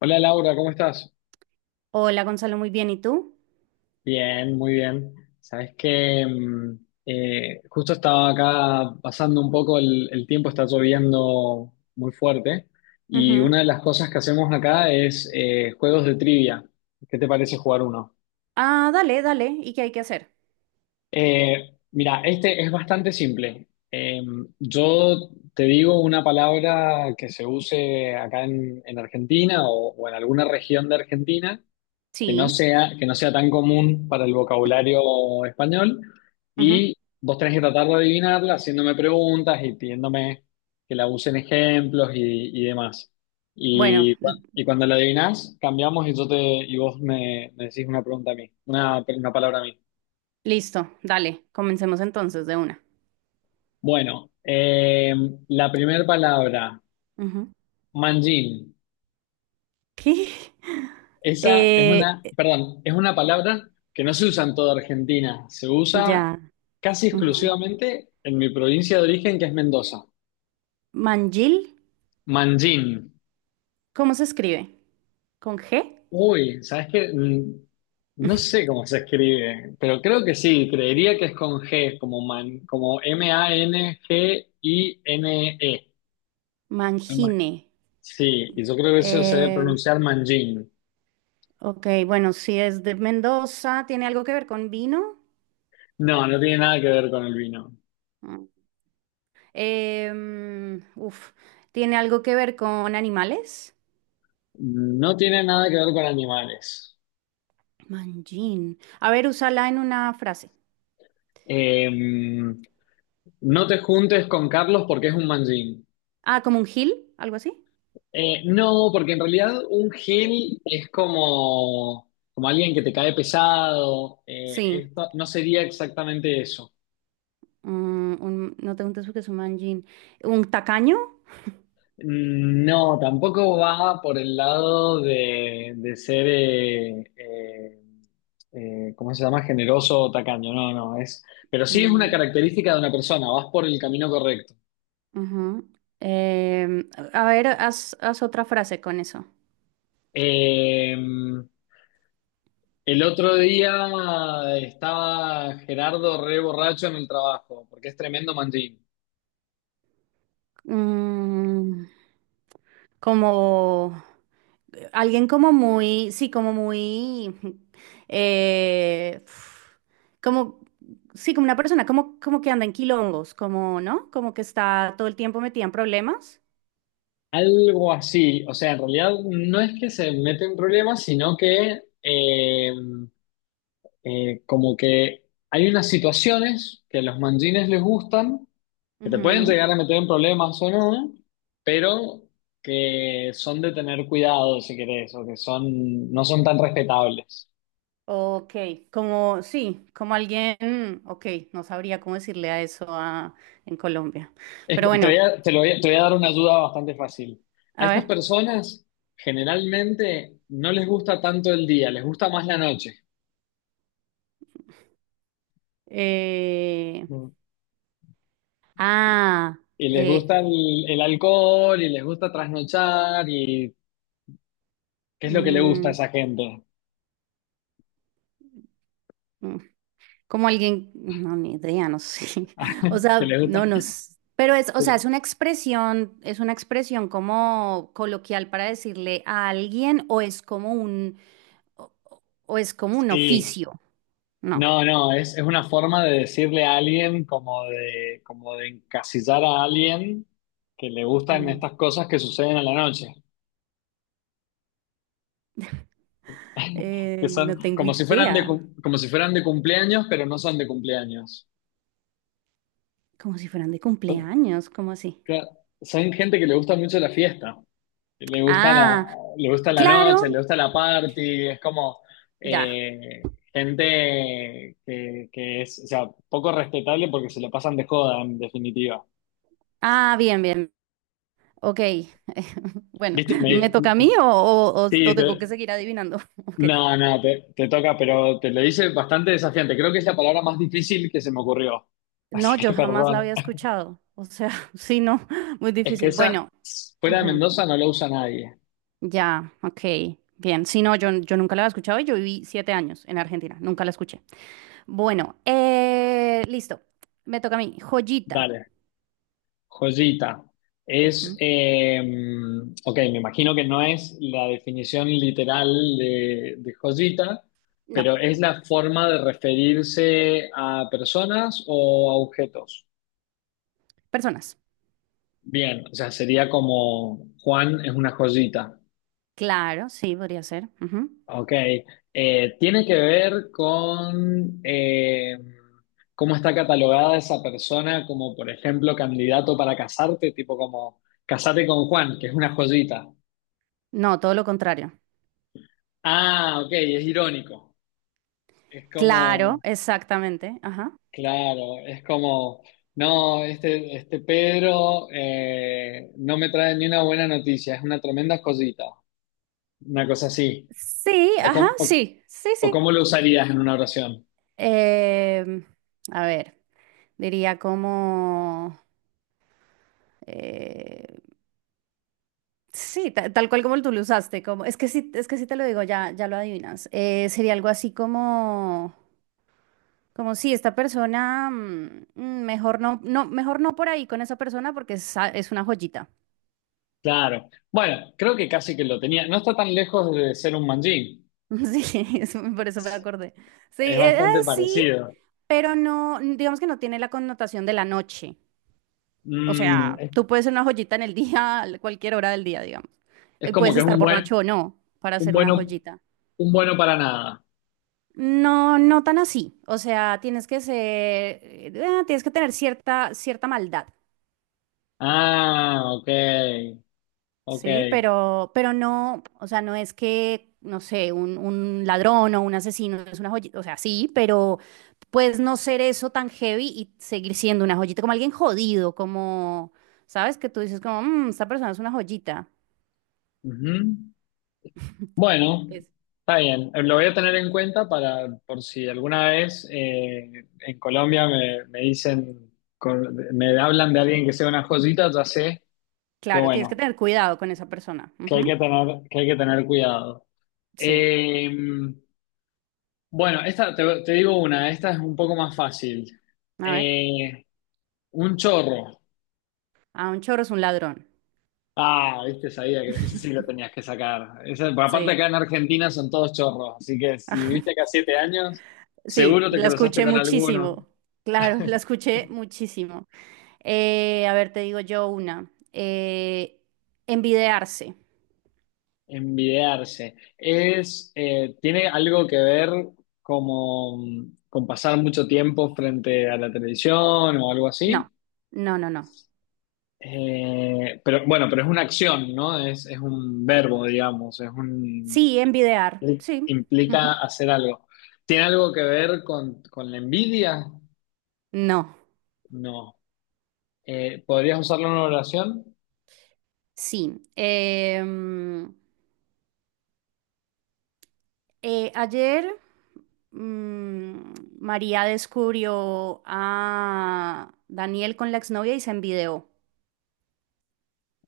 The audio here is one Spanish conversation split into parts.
Hola Laura, ¿cómo estás? Hola Gonzalo, muy bien. ¿Y tú? Bien, muy bien. Sabes que justo estaba acá pasando un poco el tiempo, está lloviendo muy fuerte y una de Ujú. las cosas que hacemos acá es juegos de trivia. ¿Qué te parece jugar uno? Ah, dale, dale. ¿Y qué hay que hacer? Mira, este es bastante simple. Yo te digo una palabra que se use acá en Argentina o en alguna región de Argentina Sí. Que no sea tan común para el vocabulario español. Ujú. Y vos tenés que tratar de adivinarla haciéndome preguntas y pidiéndome que la usen ejemplos y demás. Bueno, Y, y cuando la adivinás, cambiamos y y me decís una pregunta a mí, una palabra a mí. listo, dale. Comencemos entonces de una. Bueno, la primera palabra, Ujú. manjín. ¿Qué? Esa es Eh, una, perdón, es una palabra que no se usa en toda Argentina, se usa ya. casi Ujú. exclusivamente en mi provincia de origen, que es Mendoza. ¿Mangil? Manjín. ¿Cómo se escribe? ¿Con G? Uy, ¿sabes qué? No sé cómo se escribe, pero creo que sí, creería que es con G, como man, como M-A-N-G-I-N-E. Mangine. Sí, y yo creo que eso se debe Eh, pronunciar manjín. ok, bueno, si es de Mendoza, ¿tiene algo que ver con vino? No, no tiene nada que ver con el vino. Mm. Em, uf, ¿Tiene algo que ver con animales? No tiene nada que ver con animales. Manjín. A ver, úsala en una frase. Eh, No te juntes con Carlos porque es un manjín. Ah, como un gil, algo así. No, porque en realidad un gil es como, como alguien que te cae pesado. Eh, Sí. esto no sería exactamente eso. No te preguntes porque es un manjín. ¿Un tacaño? No, tampoco va por el lado de ser, ¿cómo se llama? Generoso o tacaño. No, no, es. Pero sí es una Mm, característica de una persona, vas por el camino correcto. ujú. A ver, haz otra frase con eso. Eh, El otro día estaba Gerardo re borracho en el trabajo, porque es tremendo manjín. Mm, como alguien como muy, sí, como muy, eh, como, sí, como una persona, como, como que anda en quilombos, como, ¿no? Como que está todo el tiempo metida en problemas. Algo así, o sea, en realidad no es que se mete en problemas, sino que como que hay unas situaciones que a los manjines les gustan, que te pueden Ujú. llegar a meter en problemas o no, pero que son de tener cuidado, si querés, o que son, no son tan respetables. Ok, como sí, como alguien, ok, no sabría cómo decirle a eso en Colombia. Es Pero que te voy bueno, a, te voy a dar una ayuda bastante fácil. A a estas ver. personas generalmente no les gusta tanto el día, les gusta más la noche. eh, Mm. ah, Y les eh, gusta el alcohol y les gusta trasnochar y ¿qué es lo que le gusta a mm, esa gente? mm, como alguien, no, ni idea, no sé. O ¿Qué sea, le gusta? no nos. Pero es, o sea, es una expresión como coloquial para decirle a alguien o es como un, o es como un Sí. oficio, no. No, no, es una forma de decirle a alguien como de encasillar a alguien que le gustan estas cosas que suceden a la noche. Que son No tengo como si fueran idea. de, como si fueran de cumpleaños, pero no son de cumpleaños. Como si fueran de Son, cumpleaños, ¿cómo así? cla- son gente que le gusta mucho la fiesta, que Ah, le gusta la noche, le claro, gusta la party, es como ya. Gente que es, o sea, poco respetable porque se la pasan de joda, en definitiva. Ah, bien, bien. Ok. Bueno, ¿Viste? Me ¿me toca a mí dij- o, o sí, tengo que te- seguir adivinando? Ok. No, no, te toca, pero te lo hice bastante desafiante. Creo que es la palabra más difícil que se me ocurrió. Así No, yo que jamás la perdón. había escuchado. O sea, sí, no, muy Es que difícil. esa, Bueno, fuera de ujú, Mendoza, no la usa nadie. ya, ok. Bien, sí, no, yo nunca la había escuchado y yo viví 7 años en Argentina, nunca la escuché. Bueno, listo. Me toca a mí. Joyita. Dale, joyita. Es, Ujú. eh, ok, me imagino que no es la definición literal de joyita, No, pero es la forma de referirse a personas o a objetos. personas. Bien, o sea, sería como Juan es una joyita. Claro, sí, podría ser. Ujú. Ok, tiene que ver con cómo está catalogada esa persona como, por ejemplo, candidato para casarte, tipo como casate con Juan, que es una joyita. No, todo lo contrario. Ah, ok, es irónico. Es Claro, como, exactamente. Ajá. claro, es como, no, este Pedro no me trae ni una buena noticia, es una tremenda joyita, una cosa así. Sí, O, ajá, cómo- o sí, sí, o sí. cómo lo usarías en una oración. Em, a ver, diría como... eh, sí, tal cual como tú lo usaste, como... es que sí te lo digo, ya, ya lo adivinas. Sería algo así como... Como si esta persona, mm, mm, mejor no, no, mejor no por ahí con esa persona porque es una joyita. Claro. Bueno, creo que casi que lo tenía. No está tan lejos de ser un manjín. Sí, por eso me Es acordé. Sí, es bastante sí, parecido. pero no, digamos que no tiene la connotación de la noche. O Mm, sea, es, tú puedes ser una joyita en el día, a cualquier hora del día, digamos. es como Puedes que es estar un buen, borracho o no para un ser una bueno, joyita. un bueno para nada. No, no tan así. O sea, tienes que ser, tienes que tener cierta, cierta maldad. Ah, ok, ok. Sí, pero no, o sea, no es que, no sé, un ladrón o un asesino es una joyita, o sea, sí, pero puedes no ser eso tan heavy y seguir siendo una joyita, como alguien jodido, como, ¿sabes? Que tú dices como, "Mm, esta persona es una joyita". Ujú. Bueno, Es- está bien. Lo voy a tener en cuenta para por si alguna vez en Colombia me dicen, me hablan de alguien que sea una joyita, ya sé que claro, tienes que bueno, tener cuidado con esa persona. Ujú, que hay que tener cuidado. sí, Eh, bueno, te digo una, esta es un poco más fácil. a ver, Eh, un chorro. a un chorro es un ladrón. Ah, viste, sabía que ese sí lo tenías que sacar. Por aparte Sí, acá en Argentina son todos chorros, así que si viviste acá 7 años, sí, seguro te la cruzaste escuché con alguno. muchísimo. Claro, la escuché muchísimo. A ver, te digo yo una. Envidiarse. Envidiarse. Tiene algo que ver como con pasar mucho tiempo frente a la televisión o algo así. No, no, no, no. Pero bueno, pero es una acción, ¿no? Es un verbo, digamos, es un Sí, envidiar. Sí. Ujú. implica hacer algo. ¿Tiene algo que ver con la envidia? No, No. ¿Podrías usarlo en una oración? sí. Ayer mm, María descubrió a Daniel con la exnovia y se envidió.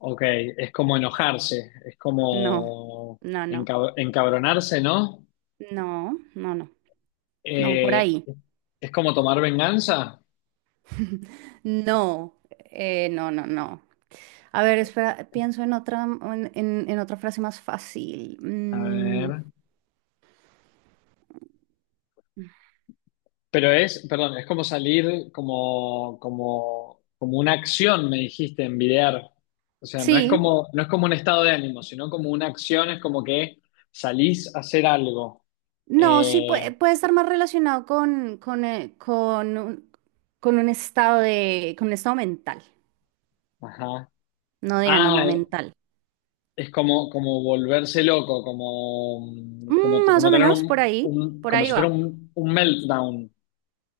Ok, es como enojarse, es No, como no, no, encabronarse, ¿no? no, no, no, no, por Eh, ahí. es como tomar venganza. No, no, no, no. A ver, espera, pienso en otra, en otra frase más fácil. A Mm, ver. Pero es, perdón, es como salir como, como una acción, me dijiste, envidiar. O sea, no es sí, como, no es como un estado de ánimo, sino como una acción, es como que salís a hacer algo. no, sí puede, Eh, puede estar más relacionado con, con un estado de, con un estado mental, ajá. no de ánimo Ah, mental. es como, como volverse loco, como, como, Mm, más como o tener menos, un, por como ahí si fuera va. Un meltdown,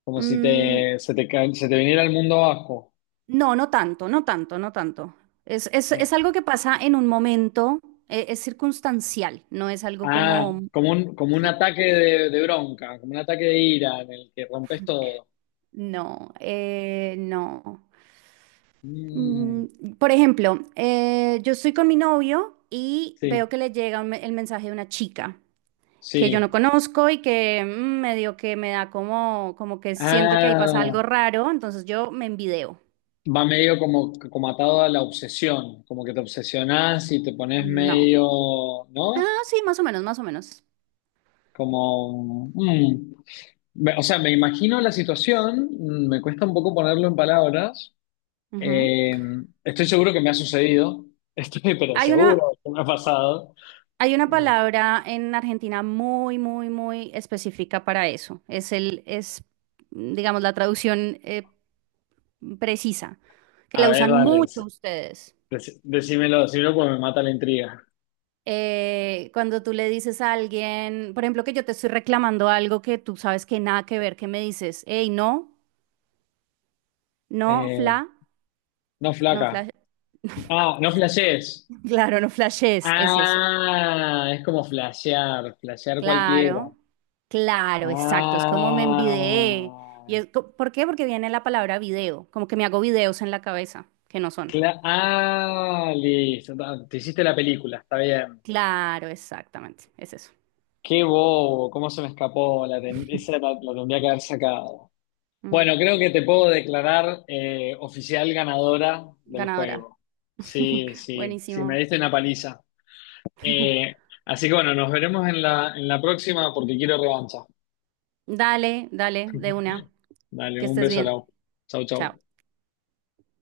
como si Mm, te, se te viniera el mundo abajo. no, no tanto, no tanto, no tanto. Es Eh, algo que pasa en un momento, es circunstancial, no es algo Ah, como... como un Sí, ataque de bronca, como un ataque de ira en el que rompes todo. no, no. Mm, Mm, por ejemplo, yo estoy con mi novio y sí, veo que le llega el mensaje de una chica que yo no sí. conozco y que mm, medio que me da como, como que siento que ahí pasa Ah, algo raro, entonces yo me envideo. va medio como, como atado a la obsesión, como que te obsesionás y te pones No. medio, ¿no? Ah, sí, más o menos, más o menos. Como... mm. O sea, me imagino la situación, mm, me cuesta un poco ponerlo en palabras. Ujú. Eh, Estoy seguro que me ha sucedido, estoy pero Hay una, seguro que me ha pasado. hay una Eh, palabra en Argentina muy, muy, muy específica para eso. Es, digamos, la traducción precisa, que a la ver, usan dale, mucho ustedes. Decímelo, decímelo porque me mata la intriga. Cuando tú le dices a alguien, por ejemplo, que yo te estoy reclamando algo que tú sabes que nada que ver, que me dices, hey, no, no, fla, Eh, no no, flaca. flash, Ah, no flashees. claro, no flashes, es eso. Ah, es como flashear, flashear cualquiera. Claro, claro, exacto, es como me envidié. Y Ah, es co- ¿por qué? Porque viene la palabra video, como que me hago videos en la cabeza, que no son. Ah, listo. Te hiciste la película, está bien. Claro, exactamente, es eso. Qué bobo, cómo se me escapó. Esa la tendría que haber sacado. Mm, Bueno, creo que te puedo declarar oficial ganadora del ganadora. juego. Sí, sí, sí, me Buenísimo. diste una paliza. Eh, Así que bueno, nos veremos en en la próxima porque quiero revancha. Dale, dale, de una. Dale, Que un estés beso, bien. Lau. Chau, Chao. chau.